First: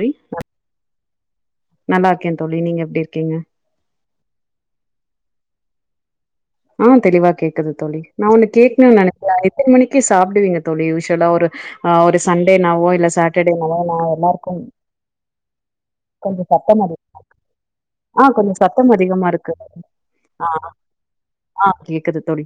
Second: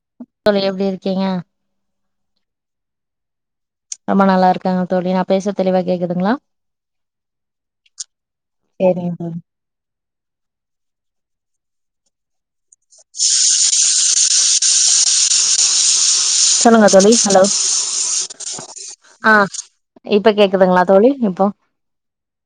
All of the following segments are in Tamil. ழி தோழி எப்டி இருக்கீங்க நல்லா இருக்கே தோழி நீங்க எப்டி இருக்கீங்க ரொம்ப நல்லா இருக்காங்க தோழி நா பேசுற தெளிவா கேக்குதுங்களா ஆ தெளிவா கேக்குது தோழி நா ஒன்னு கேக்ணு சேரிங்க தோழி நெனச்சே எத்ன மணிக்கு சாப்பிடுவீங்க தோழி யூஸ்வலா ஒரு ஆ ஒரு சண்டேனாவோ இல்ல சாட்டர்டேனாவோ நா எல்லாருக்கு கொஞ்சோ சத்தம் சொல்லுங்க அதிக தோழி ஹலோ ஆ கொஞ்சோ சத்தம் அதிகமா ஆ இருக்கு இப்ப ஆ கேக்குதுங்களா தோழி இப்போ ஆ கேக்குது தோழி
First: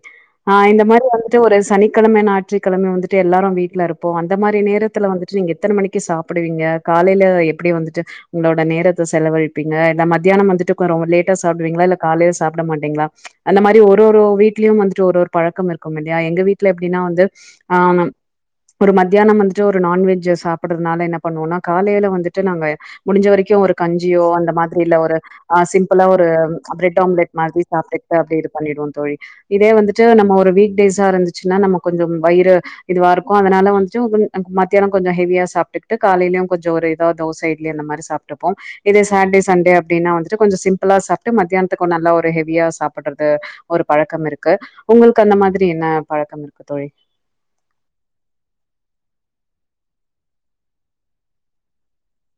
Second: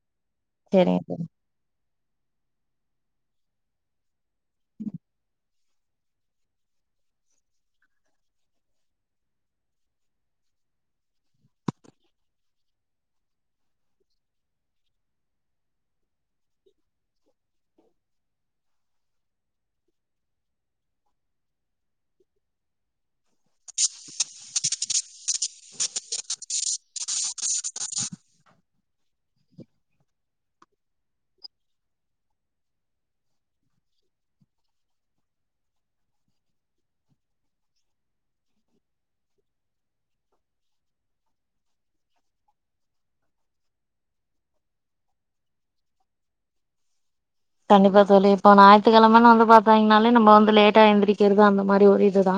இந்த ஆ சேரிங்க மாரி தோழி வந்துட்டு ஒரு சனிக்கெழம ஞாயிறறுக்கெழம வந்துட்டு எல்லாரு வீட்ல இருப் அப்போ அந்த மாரி நேரத்துல வந்துட்டு நீங்க எத்தன மணிக்கு சாப்புடுவீங்க காலையில எப்டி வந்துட்டு உங்களோட நேரத்த செலவழிப்பீங்க இல்ல மத்தியானம் வந்துட்டு கொறோ லேட்டா சாப்டுவீங்களா இல்ல காலே சாப்பிட மாட்டீங்களா அந்த மாரி ஒரு ஒரு வீட்லயு வந்துட்டு ஒரு ஒரு பழக்கம் இருக்கும் இல்லையா எங்க வீட்டுல எப்டினா வந்து ஆ ஒரு மத்தியானம் வந்துட்டு ஒரு நான் வெஜ்ஜ சாப்புடுறதுனால என்ன பண்ணுவோனா காலையில வந்துட்டு நாங்க முடிஞ்ச வரைக்கு ஒரு கஞ்சியோ அந்த மாதிரில ஒரு ஆ சிம்பளா ஒரு பிரெட் ஆம்லெட் மாதிரி சாப்ட்டுட்டு அப்டி இது பண்ணிடுவோ தோழி இதே வந்துட்டு நம்ம ஒரு வீக் டேஸ் இருந்துச்சுன்னா நம்ம கொஞ்ச வயிறு இதுவாருக்கு அதனால வந்துட்டு மத்தியான கொஞ்ச ஹெவியா சாப்பிட்டுட்டு காலைலயு கொஞ்ச ஒரு எதா தோச இட்லி அந்த மாரி சாப்ட்டுப்போ இதே சாட்டே சண்டே அப்படினா வந்துட்டு கொஞ்ச சிம்பிளா சாப்புட்டு மத்தியானத்துக்கு நல்ல ஒருஹெவியா சாப் படுறது ஒரு பழக்கம் இருக்கு உங்களுக்கு அந்த மாதிரி என்ன பழக்கம் இருக்கு தோழி கண்டிப்பா தோழி இப்போ ஞாயித்துக்கெழமனு வந்து பாத்தீங்கன்னாலே நம்ம வந்து லேட்டா எழுந்திரிக்கிறது அந்த மாரி ஒரு இதுதா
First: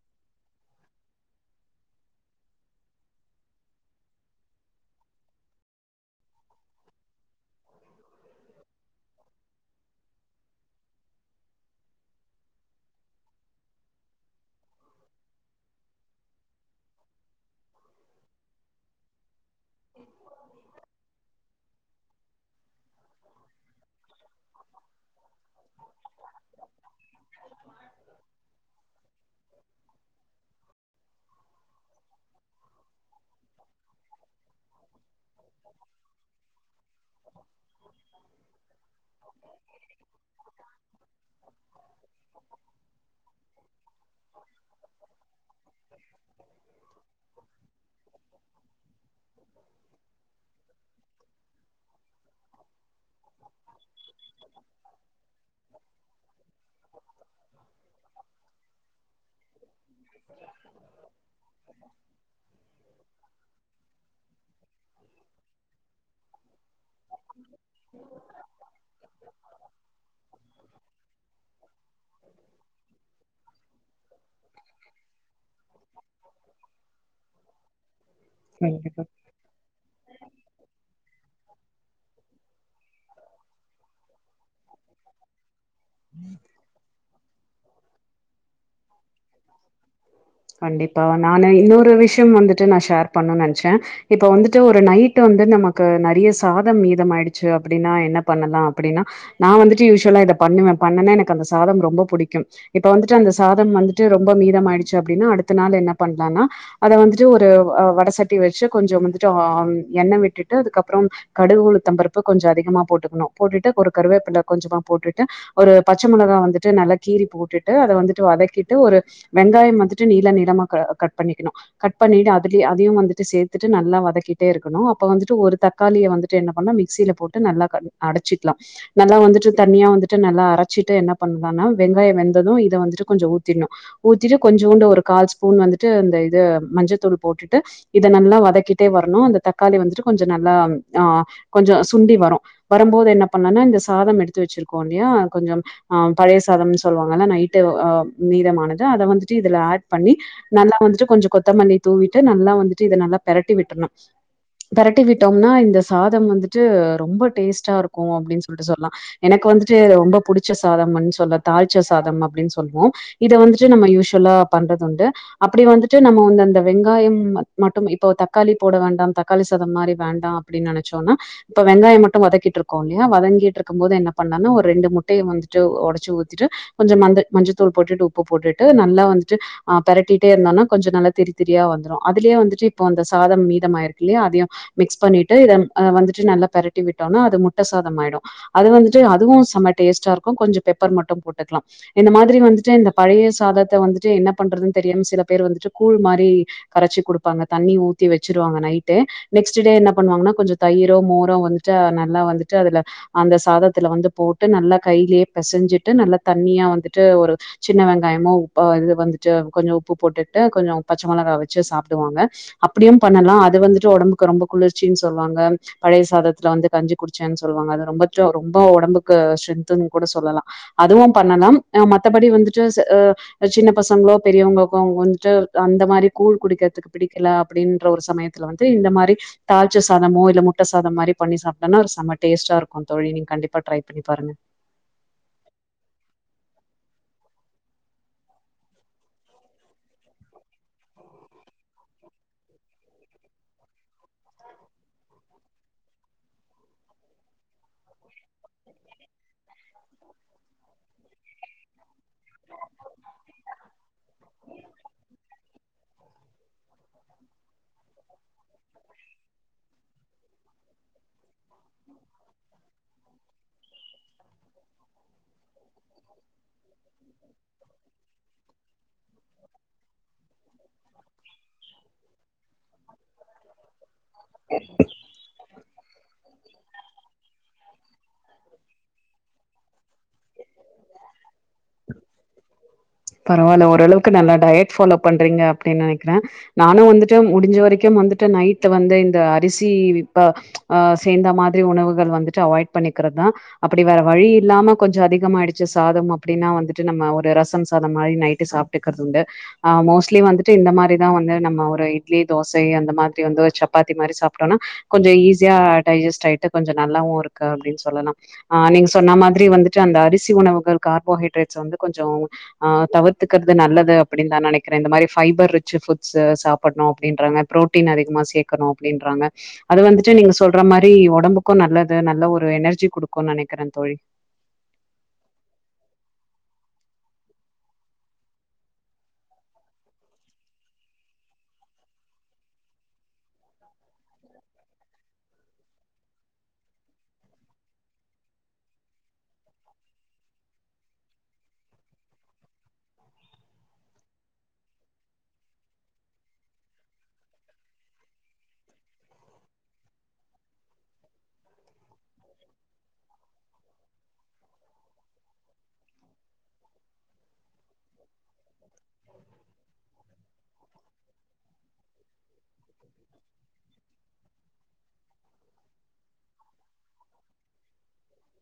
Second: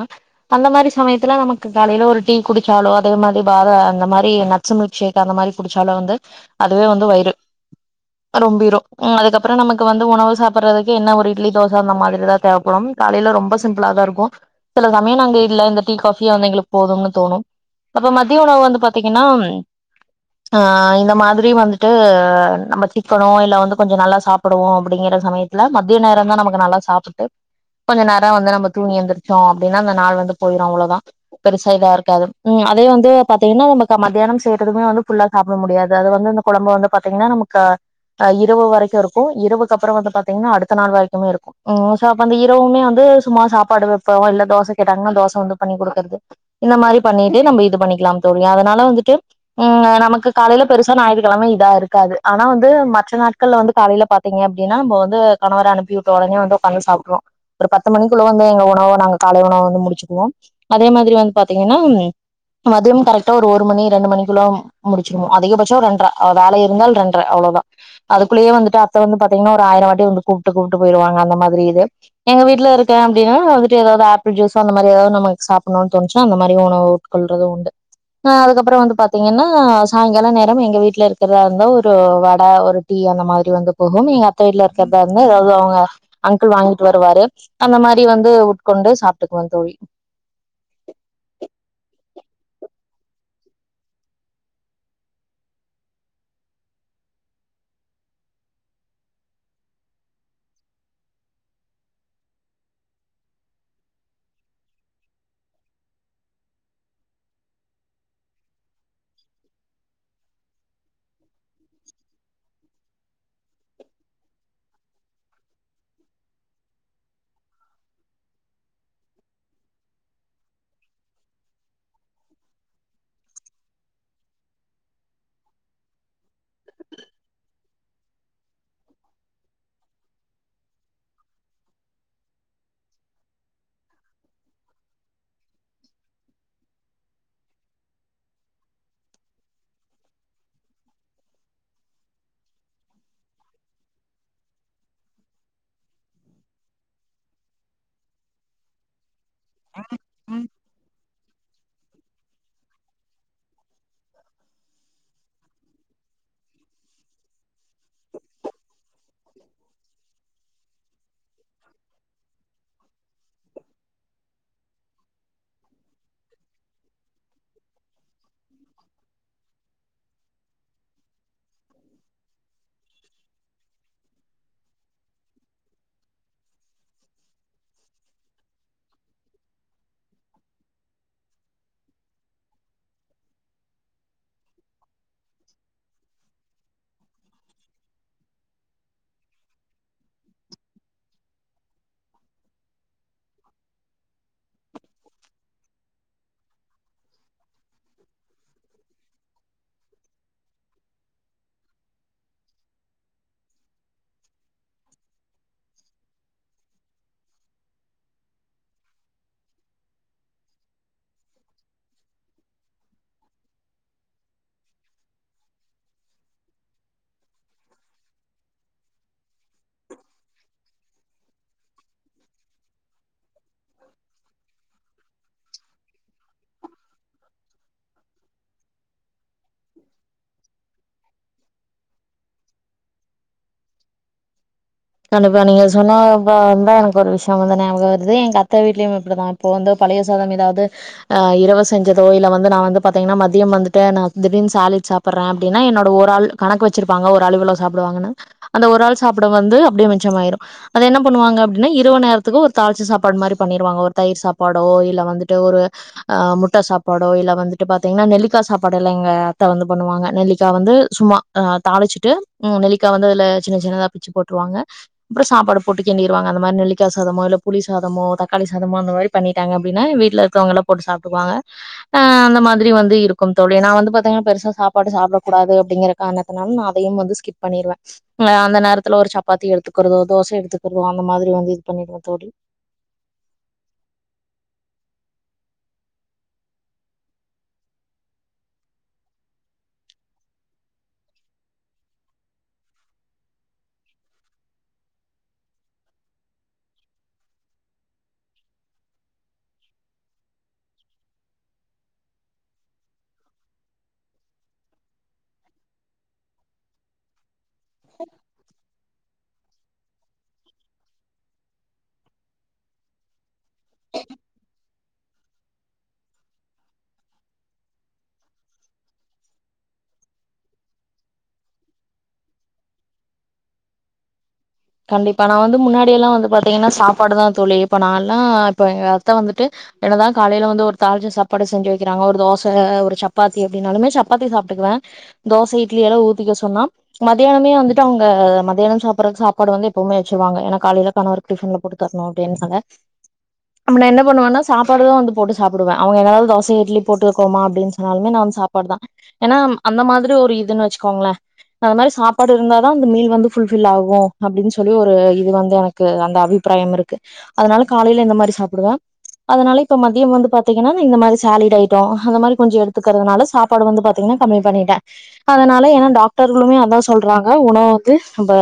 அந்த மாரி சமயத்துல நமக்கு காலையில ஒரு டீ குடிச்சாலோ அதே மாரி பாத அந்த மாரி ந ஸு மில்க் ஷேக் அந்த மாரி குடிச்சாலு வந்து அதுவே வந்து வயிறு ரொம்பிரு அதுக்கப்புறோ நமக் க்கு வந்து உணவு சாப்பிடறதுக்கு என்ன ஒரு இட்லி தோச அந்த மாதிரிதா தேவப்படும் காலையில ரொம்ப சிம்பிளா தா இருக்கு சில சமய நாங்க இல்ல இந்த டீ காஃபியா இருந்தா எங்களுக்கு போதுன்னு தோணு அப்ப மதிய உணவு வந்து பாத்தீங்கன்னா ம் ஆ இந்த மாதிரி வந்துட்டு நம்ம சிக்கனோ இல்ல வந்து கொஞ்ச நல்லா சாப் ப்படுவோம் அப்படிங்கிற சமயத்துல மத்திய நேரம் தான் நமக்கு நல்லா சாப்பிட்டு கொஞ்சோ நேர வந்து நாம தூங்கி எந்திரச்சோ அப்டினா அந்த நாள் வந்து போயிரு அவ்ளவுதா பெருசா இதா இருக்காது அதே வந்து பாத்தீங்கன்னா நம மத்தியான செய்யறதுக்குமே வந்துல்லா சாப்பிட முடியாது அது வந்து இந்த குழம்பு வந்து பாத்தீங்கன்னா நமக்குஹ் இரவு வரைக்கு இருக்கு சோ இரவுக்கு அப்புற வந்து பாத்தீங்கன்னா அடுத்த நாள் வரைக்குமே இருக்கு ம் சோ அப்ப அந்த இரவுமே வந்து சும்மா சாப்பாடு வைப்போ இல்ல தோசை கேட்டாங்கன்னா தோசை வந்து பண்ணி குடுக்குறது இந்த மாதிரி பன்னிட்டு நாம இது பண்ணிக்கலா தோழி அதனால வந்துட்டு ம் நமக்கு காலையில பெருசா ஞாயிற்றுக்கிழமை இதா இருக்காது ஆனா வந்து மற்ற நாட்கள்ல வந்து காலையில பாத்தீங்க அப்படின்னா நம்ம வந்து கணவரை அனுப்பி விட்டு உடனே வந்து உக்காந்து சாப்ட்ருவோம் ஒரு பத்து மணிக்குள்ள வந்து எங்க உணவு நாங்க காலை உணவு வந்து முடிச்சுக்குவோ அதே மாரி வந்து பாத்தீங்கன்னா மதிய கரெக்டா ஒரு மணி ரெண்டு மணிக்குள்ள முடிச்சிருமு அதிகபட்ச ரெண்டரை வேலை இருந்தால் இரண்டரை அவ்வளவுதா அதுக்குள்ளேயே வந்துட்டு தொடர்ந்து பாத்தீங்கன்னா ஒரு ஆயிர வாட்டி வந்து கூப்பிட்டு கூப்பிட்டு போயிருவாங்க அந்த மாதிரி இது எங்க வீட்டுல இருக்கே அப்படனா நான் வந்துட்டு ஏதாவது ஆப்பிள் ஜூஸ் அந்த மாதிரிதாவது நமக்கு சாப்பிடணும்னு தோணுச்சா அந்த மாரி உ கொல்றதும் உண்டு் அ அதுக்கப்புறம் வந்து கண்டிப்பா பாத்தீங் ஏன்ன சாயங்கால நேரக் எங்க வீட்டுல இருக்கிறதா இருந்த ஒரு வடை ஒரு டீ அந்த மாரி வந்து போகு எங்க அத்தை வீட்டுல இருக்கிறதா இருந்து ஏதாவது அவங்க அங்கிள் வாங்கிட்டு வருவாரு அந்த மாதிரி வந்து உட்கொண்டு சாப்பிட்டுக்குவே தோழி கண்டிப்பா நானு இன்னொரு விஷயம் வந்துட்டு நான் ஷேர் பண்ணு நினைச்சேன் இப்ப வந்துட்டு ஒரு நைட் வந்து நமக்கு நெறைய சாதம் மீதம் ஆயிடுச்சு அப்டின்னா என்ன பண்ணலா அப்டின்னா நா வந்துட்டு யூஷுவலா இத பண்ணுவே பண்ணேனா எனக்கு அந்த சாதம் ரொம்ப பிடிக்கு இப்ப வந்துட்டு அந்த சாதம் வந்துட்டு ரொம்ப மீதம் ஆயிடுச்சு அப்படின்னா அடுத்த நாள் என்ன பண்ணலாம்னா அத வந்துட்டு ஒரு் வடை சட்டி வச்சு கொஞ்சோ வந்துட்டு எண்ணெய் விட்டுட்டு அதுக்கப்புற கடுகு உளுத்தம்பருப்பு கொஞ்சம் அதிகமா போட்டுக்கணும் போட்டுட்டு ஒரு கருவேப்பிலை கொஞ்சமா போட்டுட்டு ஒரு பச்சை மிளகா வந்துட்டு நல்லா கீறி போட்டுட்டு அதை வந்துட்டு வதக்கிட்டு ஒரு வெங்காய வந்துட்டு நீள நீளமா கட் பண்ணிக்கணும் கட் பண்ணிட்டு அதுலயே அதையு வந்துட்டு சேர்த்துட்டு நல்லா வதக்கிட்டே இருக்கணு அப்ப வந்துட்டு ஒரு தக்காளியை வந்துட்டு என்ன பண்ணா மிக்ஸியில் போட்டு நல்லா க அடைச்சிக்கலா நல்லா வந்துட்டு தண்ணியா வந்துட்டு நல்லா அரைச்சிட்டு என்ன பன்னாலான வெங்காயம் வெந்ததும் இதை வந்துட்டு கொஞ்சம் ஊத்திடணும் ஊத்திட்டு கொஞ்சோண்டு ஒரு கால் ஸ்பூன் வந்துட்டு இந்த இது மஞ்சத்தூள் போட்டுட்டு இத நல்லா வதக்கிட்டே வரணும் அந்த தக்காளி வந்துட்டு கொஞ்சம் நல்லா ஆஹ் கொஞ்சம் சுண்டி வரு வருபோது என்ன பண்ணலனா இந்த சாதம் எடுத்து வச்சிருக்கோ இல்லையா கொஞ்சம் ஆஹ் பழைய சாதம்னு சொல்லுவாங்கல்ல நைட்டு ஆஹ் மீதமானது அத வந்து இதுல ஆட் பண்ணி நல்லா வந்துட்டு கொஞ்சோ கொத்தமல்லி தூவிட்டு நல்லா வந்துட்டு இதை நல்லா பெரட்டி விட்டுணு பெரட்டி விட்டோம்னா இந்த சாதம் வந்துட்டு ரொம்ப டேஸ்ட்டா இருக்குற அப்படின்னு சொல்லிட்டு சொல்லலாம் எனக்கு வந்துட்டு ரொம்ப புடிச்ச சாதம்னு சொல்ல தாழ்ச சாதம் அப்டின்னு சொல்லுவோ இத வந்துட்டு நம்ம யூசுவலா பண்றது உண்டு அப்டி வந்துட்டு நம்ம ப வந்து அந்த வெங்காய மட்டும இப்போ தக்காளி போடபந வேண்டாம் தக்காளி சாதம் மாதிரி வேண்டாம் அப்டின் நினச்சோன்னா இப்ப வெங்காயம் மட்டு வதக்கிட்டு இருக்கோ இல்லயா வதங்கிட்டு இருக்கு போது என்ன பண்ணனா ஒரு ரெண்டு முட்டையை வந்துட்டு உடைச்சு ஊத்திட்டு கொஞ்சோ மந்த மஞ்சத்தூள் போட்டுட்டு உப்பு போட்டுட்டு நல்லா வந்துட்டு ஆஹ் பரட்டிட்டே இருந்தோனா கொஞ்சோ நல்லா திரித்திரியா வந்துரு அதுலேயே வந்துட்டு இப்ப அந்த சாதம் மீதமாயிருக்கு இல்லயா அதையு மிக்ஸ் பண்ணிட்டு இதை வந்துட்டு நல்லா பெரட்டி விட்டோம்னா அது முட்டை சாதம் ஆயிடு அது வந்துட்டு அதுவு செம்ம டேஸ்ட்டா இருக்கு கொஞ்சோ பெப்பர் மட்டு போட்டுக்கலா இந்த மாதிரி வந்துட்டு இந்த பழைய சாதத்தை வந்துட்டு என்ன பண்றதுன்னு தெரியாம சில பேர் வந்துட்டு கூழ் மாரி கரச்சி குடுப்பாங்க தண்ணி ஊத்தி வச்சிருவாங்க நைட்டு நெக்ஸ்ட் டே என்ன பண்ணுவாங்கன்னா கொஞ்சோ தயிரோ மோரவந்துட்டு நல்லா வந்துட்டு அதுல அந்த சாதத்துல வந்து போட்டு நல்லா கையிலேயே பிசைஞ்சிட்டு நல்லா தண்ணியா வந்துட்டு ஒரு சின்ன வெங்காயமும் உப்ப இது வந்துட்டு கொஞ்சம் உப்பு போட்டுட்டு கொஞ்சம் பச்சை மெளகா வச்சு சாப்பிடுவாங்க அப்டியும் பண்ணலாம் அது வந்துட்டு உடம்புக்கு ரொம்ப குளிர்ச்சின்னு சொல்லுவாங்க பழைய சாதத்துல வந்து கஞ்சி குடிச்சேன்னு சொல்லுவாங்க அது ரொம்ப ரொம்ப உடம்புக்கு ஸ்ட்ரெத்துன்னு கூட சொல்லலாம் அதுவும் பண்ணனும் மத்தபடி வந்துட்டு அ சின்ன பசங்களோ பெரியவங்களுக்கும் அவங்க வந்துட்டு அந்த மாதிரி கூழ் குடிக்கிறதுக்கு பிடிக்கல அப்டின்ற ஒரு சமயம் ல வந்து இந்த மாதிரி தாழ்ச்ச சாதமோ இல்ல முட்ட சாதம் மாதிரி பண்ணி சாப்ட்டேனா செம டேஸ்டா இருக்கும் தோழி நீங்க கண்டிப்பா ட்ரை பண்ணி பாருங்க கண்டிப்பா நீங்க சொன்னப்ப தான் எனக்கு ஒரு விஷயம் வந்து நியாபகம் வருது எங்க அத்த வீட்லயும் இப்டிதான் இப்போ வந்து பழைய சாதம் ஏதாது ஆ இரவு செஞ்சதோ இல்ல வந்து நான் வந்து பாத்தீங்கன்னா மதியம் வந்துட்டு நான் திடீனு சாலிட் சாப்பிட டுறேன் அப்டின்னா என்னோட ஒரு ஆள் கணக்கு வச்சிருப்பாங்க ஒரு அளு இவ்ளோ சாப்டுவாங்கனு அந்த ஒரு ஆள் சாப்பிட வந்து அப்டியே மிச்சமாயிரும் அது என்ன பண்ணுவாங்க அப்டின்னா இரவு நேரத்துக்கு ஒரு தாழிச்ச சாப்பாடு மாதிரி பண்ணிருவாங்க ஒரு தயிர் சாப்பாடோ இல்ல வந்துட்டு ஒரு ஆ முட்டை சாப்பாடோ இல்ல வந்துட்டு பாத்தீங்கன்னா நெல்லிக்காய் சாப்பாடுயெல்லா எங்க அத்தை வந்து பண்ணுவாங்க நெல்லிக்காய் வந்து சும்மா ஆ தாளிச்சுட்டு மூண் நெலிக்கா வந்து அதுல சின்ன சின்னதா பிச்சி போட்டுருவாங்க அப்றம் சாப்பாடு போட்டு கிண்டிருவாங்க அந்த மாதிரி நிலக்கு க்கா சாதமோ இல்ல புளி சாதமோ தக்காளி சாதமோ அந்த மாறி பண்ணிட்டாங்க அப்டின்னா இருக்கவங்கல்லாம் போட்டு சாப்ட்டுவாங்க அ அந்த மாதிரி வந்து இருக்கும் தோழி நான் வந்து பாத்தீங்கன்னா பெருசா சாப்பாடு சாப்டக் கூடாது அப்டிங்கற காரணத்தினால நான் அதையும் வந்து ஸ்கிப் பண்ணிருவேன் அந்த நேரத்துல ஒரு சப் சப்பாத்தி எடுத்துக்கிறதோ தோசை எடுத்துக்கிறதோ அந்த மாதிரி வந்து இது பண்ணிடுவே தோழி பரவால்ல ஓரளவு நல்ல ட்யட் ஃபாலோ பண்றீங்க அப்டின்னு நெனைக்கிறேன் நானும் வந்துட்டு முடிஞ்ச வரைக்கும் வந்துட்டு நைட் வந்து இந்த அரிசிப்ப அ சேந்த மாதிரி உணவுகள் வந்துட்டு அவாய்ட் பண்ணிக்கிறதுதா அப்டி வேற வழி இல்லாம கொஞ்சம் அதிகம் ஆயிடுச்சு போல சாதம் அபடின்னா வந்து வந்துட்டு நம்ம ஒரு ரசம் சாதம் மாதிரி நைட்டு சாப்ட்டுக்கிறதுண்டு ஆ மோஸ்ட்லி வந்துட்டு இந்த மாரிதா வந்து நம்ம ஒரு இட்லி தோசை அந்த மாதிரி வந்து சப்பாத்தி மாரி சாப்டோம்னா கொஞ்சோ ஈஸியா டைஜெஸ்ட் ஆயிட்டு கொஞ்சம் நல்லாவும் இருக்கு க அப்டின்னு சொல்லலா ஆ நீங்க சொன்ன மாதிரி வந்துட்டு அந்த அரிசி உணவுகள் கார்போஹைட்ரேட் வந்து கொஞ்சம் ஆ தவுர்த்துக்கறது நல்லது அப்டின் தா நெனைக்கிறே இந்த மாதிரி பஃபைபர் ரிச் ஃபுட்ஸ் சாப்புட்ணு அப்டின்றாங்க ப்ரோட்டீன் அதிகமாக சேக்கணும் அப்டின்றாங்க அது வந்துட்டு நீங்க சொல்ற மாறி உடம்புக்கும் நல்லது நல்ல ஒரு எனர்ஜி கொடுக்கும்னு நெனைக்கிறேன் தோழி கண்டிப்பா நான் வந்து முன்னாடிலால்லாம் வந்து பாத்தீங்கன்னா சாப்பாடு தான் தோழி இப்ப நான் எல்லாம் இப்ப எங்க அத்தை வந்துட்டு என்னதான் காலையில வந்து ஒரு தாள்ச்ச சாப்பாடு செஞ்சு வைக்கிறாங்க ஒரு தோசை ஒரு சப்பாத்தி அப்டின்னாலுமே சப்பாத்தி சாப்ட்டுக்குவேன் தோசை இட்லி எல்லாம் ஊத்திக்க சொன்னா மத்தியானமே வந்துட்டு அவங்க மத்தியானம் சாப்டற சா கூட வந்து எப்பவுமே வச்சருவாங்க ஏனா காலையிலக்கணவருக்கு டிபன்ல போட்டு தரணும் அப்டின்னு சொங்க நம்ம ந என்ன பண்ணுவேன்னா சாப்பாடு தான் வந்து போட்டு சாப்டுவேன் அவங்க ஏதாவது தோச இட்லி போட்டுக்கோமா அப்டின்னு சொன்னாலுமே நான் வந்து சாப்பாடு தான் ஏன்னா அந்த மாதிரி ஒரு இதுன்னு வச்சுக்கோங்களேன் அது மாரி சாப்பாடு இருந்தாதா அந்த மீல் வந்து ஃபுல்பில் ஆகு அப்டின்னு சொல்லி ஒரு இது வந்து எனக்கு அந்த அபிப்பிராயம் இருக்கு அதனால காலையில இந்த மாதிரி சாப்டுவேன் அதனால இப்ப மதியம் வந்து பாத்தீங்கன்னா இந்த மாதிரி சாலிட் ஐட்டம் அ மாதிரி கொஞ்சம் எடுத்துக்கிறதுனால சாப்பாடு வந்து பாத்தீங்கன்னா கம்மி பண்ணிட்டேன் அதனால ஏன்னா டாக்டர்களுமே அதான் சொல்றாங்க உணவு வந்து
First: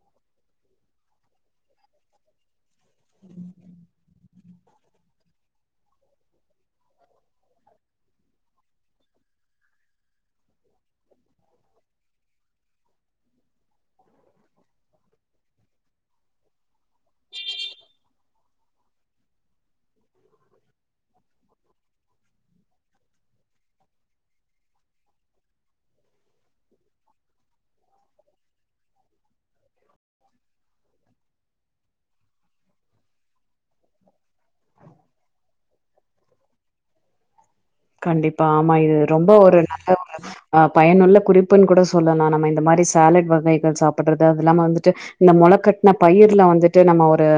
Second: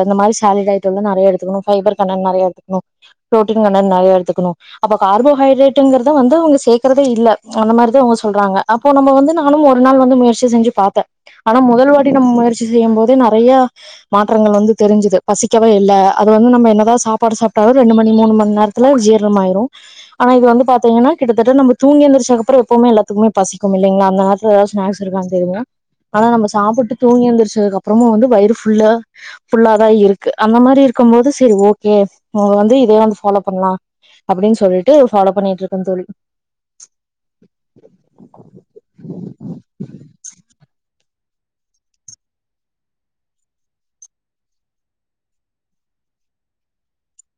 இந்த மாதிரி சாலிட் ஐட்டோல்லாம் நெறைய எடுத்துக்கணும் ஃபைபர்ணா நெறைய எடுத்துக்கணும் புரோட்டீன்னா நெறைய எடுத்துக்கணும் அப்ப கார்போஹைட்ரேட்டுங்கிறத வந்து அவங்க சேக்கறதே இல்ல அந்த மாதிரிதான் அவங்க சொல்றாங்க அப்போ நம்ம வந்து நானும் ஒரு நாள் வந்து முயற்சி செஞ்சு பாத்தேன் ஆனா முதல் வாட்டி நம்ம முயற்சி செய்யும் போதே நெறைய மாற்றங்கள் வந்து தெரிஞ்சுது பசிக்கவே இல்ல அது வந்து நம்ம என்னதா சாப்பாடு சாப்ட்டாலு ரெண்டு மணி மூணு மண் நேரத்துல ஜீரணம் ஆயிரு ஆனா இது வந்து பாத்தீங்கன்னா கிட்டத்தட்ட நம்ம தூங்கிஎந்திரிச்சக் அப்புறோ எப்பவுமே எல்லாத்துக்குமே பசிக்கு இலைங்களா அந்த மார் எதனா ஸ்நாக்ஸ் இருக்கான்னு தெரியுனு ஆனா நம்ம சாப்ட்டு தூங்கி எந்திரிச்சதுக்கு அப்பறமு வந்து வயிறு ஃபுல்லா ஃபுல்லாதா இருக்கு அந்த மாரி இருக்கும் போது செரி ஓகே உங்க வந்து இதே வந்து ஃபாலோ பண்லா அப்டின் சொல்லிட்டு ஃபாலோ பண்ணிட்டு இருக்கே தோழி கண்டிப்பா ஆமா இது ரொம்ப ஒரு நல்லவுக அ பயனுள்ள குறிப்புன்னு கூட சொல்லலா நம்ம இந்த மாரி சாலட் வகைகள் சாப்டுறது அது இல்லாம வந்துட்டு இந்த மொளக்கட்ன பயிர்ல வந்துட்டு நம்ம ஒரு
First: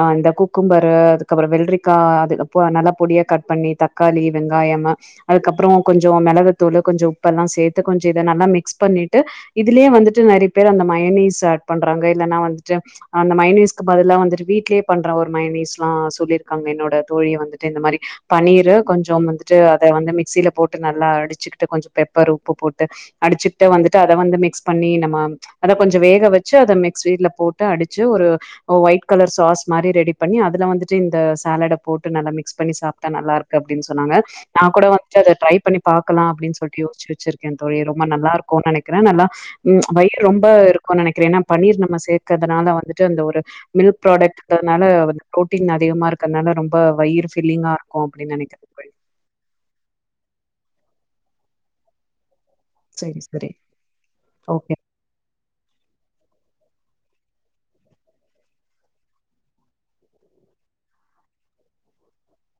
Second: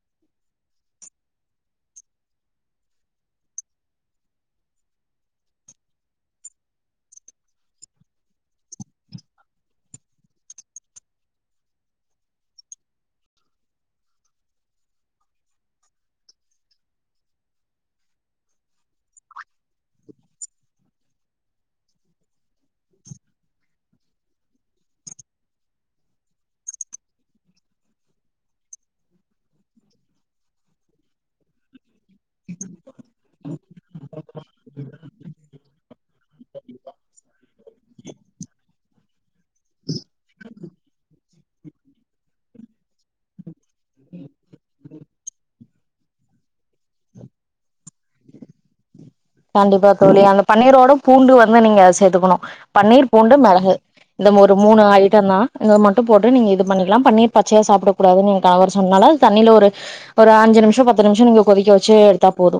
ஆ இந்த குக்கும்பரு அதுக்கப்பற வெல்ரிக்கா அதுக் பொ நல்லா பொடியா கட் பண்ணி தக்காளி வெங் காயம அதுக்கப்புறோ கொஞ்சோ மிளகுத்தூளு கொஞ்சோ உப்பெல்லா சேத்து கொஞ்சோ இத நல்லா மிக்ஸ் பண்ணிட்டு இதுலயே வந்துட்டு நெறையா பேர் அந்த மயனீஸ் ஆட் பண்றாங்க இல்லைன்னா வந்துட்டு அந்த மைனீஸ்கு பதிலா வந்துட்டு வீட்லே பண்ற ஒரு மைனீஸ்ல்லா சொல்லியிருக்காங்க என்னோட தோழியே வந்துட்டு இந்த மாரி பன்னீரு கொஞ்சம் வந்துட்டு அத வந்து மிக்சியில போட்டு நல்லா அடிச்சுக்கிட்டு கொஞ்ச பெப்பர் உப்பு போட்டு அடிச்சுக்கிட்ட வந்துட்டு அத வந்து மிக்ஸ் பண்ணி நம்ம அத கொஞ்சோ வேக வச்சு அத மிக்ஸில போட்டு அடிச்சு ஒரு ஓ ஒயிட் கலர் சாஸ் மாரி ரெடி பண்ணி அதுல வந்துட்டு இந்த சாலட போட்டு நல்லா மிக்ஸ் பண்ணி சாப்ட்டா நல்லா இருக்கு அப்டின்னு சொன்னாங்க நா கூட வன்ட்டு அத ட்ரை பண்ணி பாக்கலா அப்டின்னு சொல்லி யோஸ்ச்சு வச்சிருக்கே தொழி ரொம்ப நல்லா இருக்கு நெனைக்கிறே நல்லாம் வயிறு ரொம்ப இருக்குன் நினைக்கிறே ஏன்னா பன்னீர் நம்ம சேக்கற்துனால வந்துட்டு அந்த ஒரு மில்க் ப்ராடக்ட்ங்றதுனால வந்து ப்ரோட்டீன் அதிகமா இருக்கிறனால ரொம்ப வயிறு ப்பில்லிங்கா இருக்கு அப்டின்னு நினைக்க கண்டிப்பா தோழி அந்த பன்னீரோட பூண்டு வந்து நீங்க சேத்துக்கணு பன்னீர் சரி பூண்டு சரி மிளகு இந்த ஒரு ஓகே மூணு ஐட்டந்தா இத மட்டும் போட்டு நீங்க இது பண்ணிக்கலா பண்ணீர் பச்சயா சாப்ட கூடாதுன்னு கணவர் சொன்னால அது தண்ணியில ஒரு ஒரு அஞ்சு நிம்ஷோ பத்து நிம்ஷோ நீங்க கொதிக்க வச்சு எடுத்தா போது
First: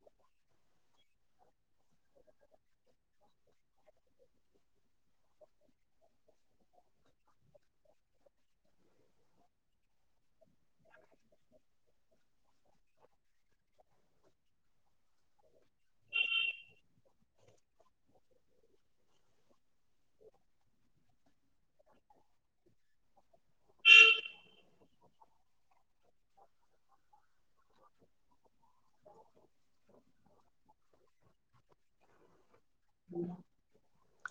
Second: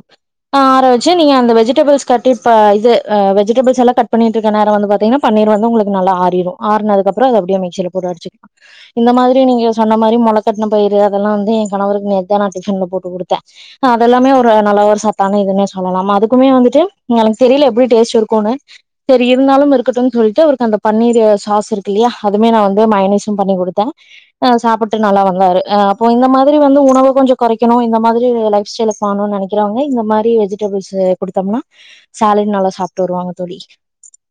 ஆற வச்சு நீங்க அந்த வெஜிடபிள்ஸ் கட்டு இப்போ இது வெஜிடபுள்ஸ் எல்லா கட் பண்ணிட்டு இருக்க நேரோ வந்து பாத்திங்கன்னா பன்னீர் வந்து உங்களுக்கு நல்ல ஆறிரு ஆறுனது குஅப்றம் அத அப்டியே மிக்சில போட்டுஅடிச்சிக்கலா இந்த மாதிரி நீங்க சொன்ன மாரி மொளக்கட்ன பயிரு அதெல்லா வந்து எ கணவருக்கு நேத்தா நா டிஃப்ன்ல போட்டு குடுத்த அதெல்லாமே ஒரு நல்ல ஒரு சத்தான இதுன்னே சொல்லலாமா அதுக் க்குமே வந்துட்டு எனக்கு தெரியில எப்டி டேஸ்ட் இருக்குனு செரி இருந்தாலு இருக்கட்டும்னு சொல்லிட்டு அவருக்கு அந்த பன்னீர் சாஸ் இருக்கு இல்லியா அதுமே நா வந்து மைனஸு பண்ணி கொடுத்தே அ சாப்புட்டு நல்லா வந்தாரு ஆ இப்போ இந்த மாதிரி வந்து உணவ கொஞ்ச கொறைக்கணு இந்த மாதிரி லைஃப் ஸ்டைலு பண்னு நெனைகிறவங்க இந்த மாதிரி வெஜிடபிள் குடுத்தம்னா சாலட் நல்லா சாப்ட்டு வருவாங்க தோழி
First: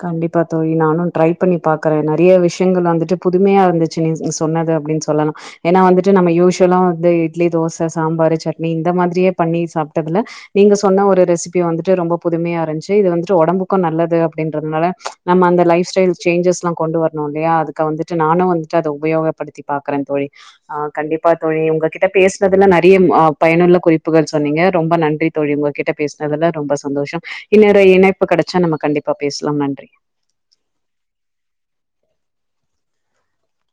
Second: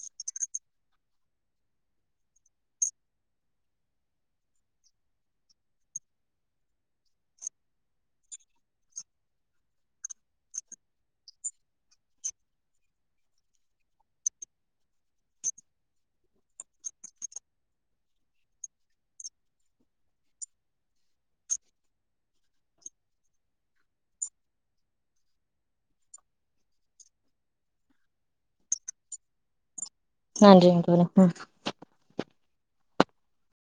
கண்டிப்பா தோழி நானு ட்ரை பண்ணி பாக்கறே நெறையா விஷயங்கள் வந்துட்டு புதுமையா இருந்துச் சேர் நீ சொன்னது அப்டின்னு சொல்லலா ஏனா வந்துட்டு நம்ம யூசுவலா வந்து இட்லி தோச சாம்பாரு சட்னி இந்த மாதிரியே பண்ணி சாப் தகல நீங்க சொன்ன ஒரு ரெசிபி வந்துட்டு ரொம்ப புதுமையா இருந்துச்சு இது வந்துட்டு உடம்புக்கு நல்லது அப்டின்றதுனால நம்ம அந்த லைஃப் ஸ்டைல் சேஞ்சஸ்ல்லா கொண்டு வரணு இல்லையா அதுக்கு வந்துட்டு நானு வந்துட்டு அத உபயோகப்படுத்தி பாக்றே தோழி ஆ கண்டிப்பா தொழி உங்ககிட்ட பேசுனதுல நெறைய பயனுள்ள குறிப்புகள் சொன்னீங்க ரொம்ப நன்றி தொழி உங்ககிட்ட பேசினதுல ரொம்ப சந்தோஷம் இன்னொரு இணைப்பு கெடைச்சா நம்ம கண்டிப்பா பேஸ்லாம் நன்றி நன்றி ஒருதரோ அ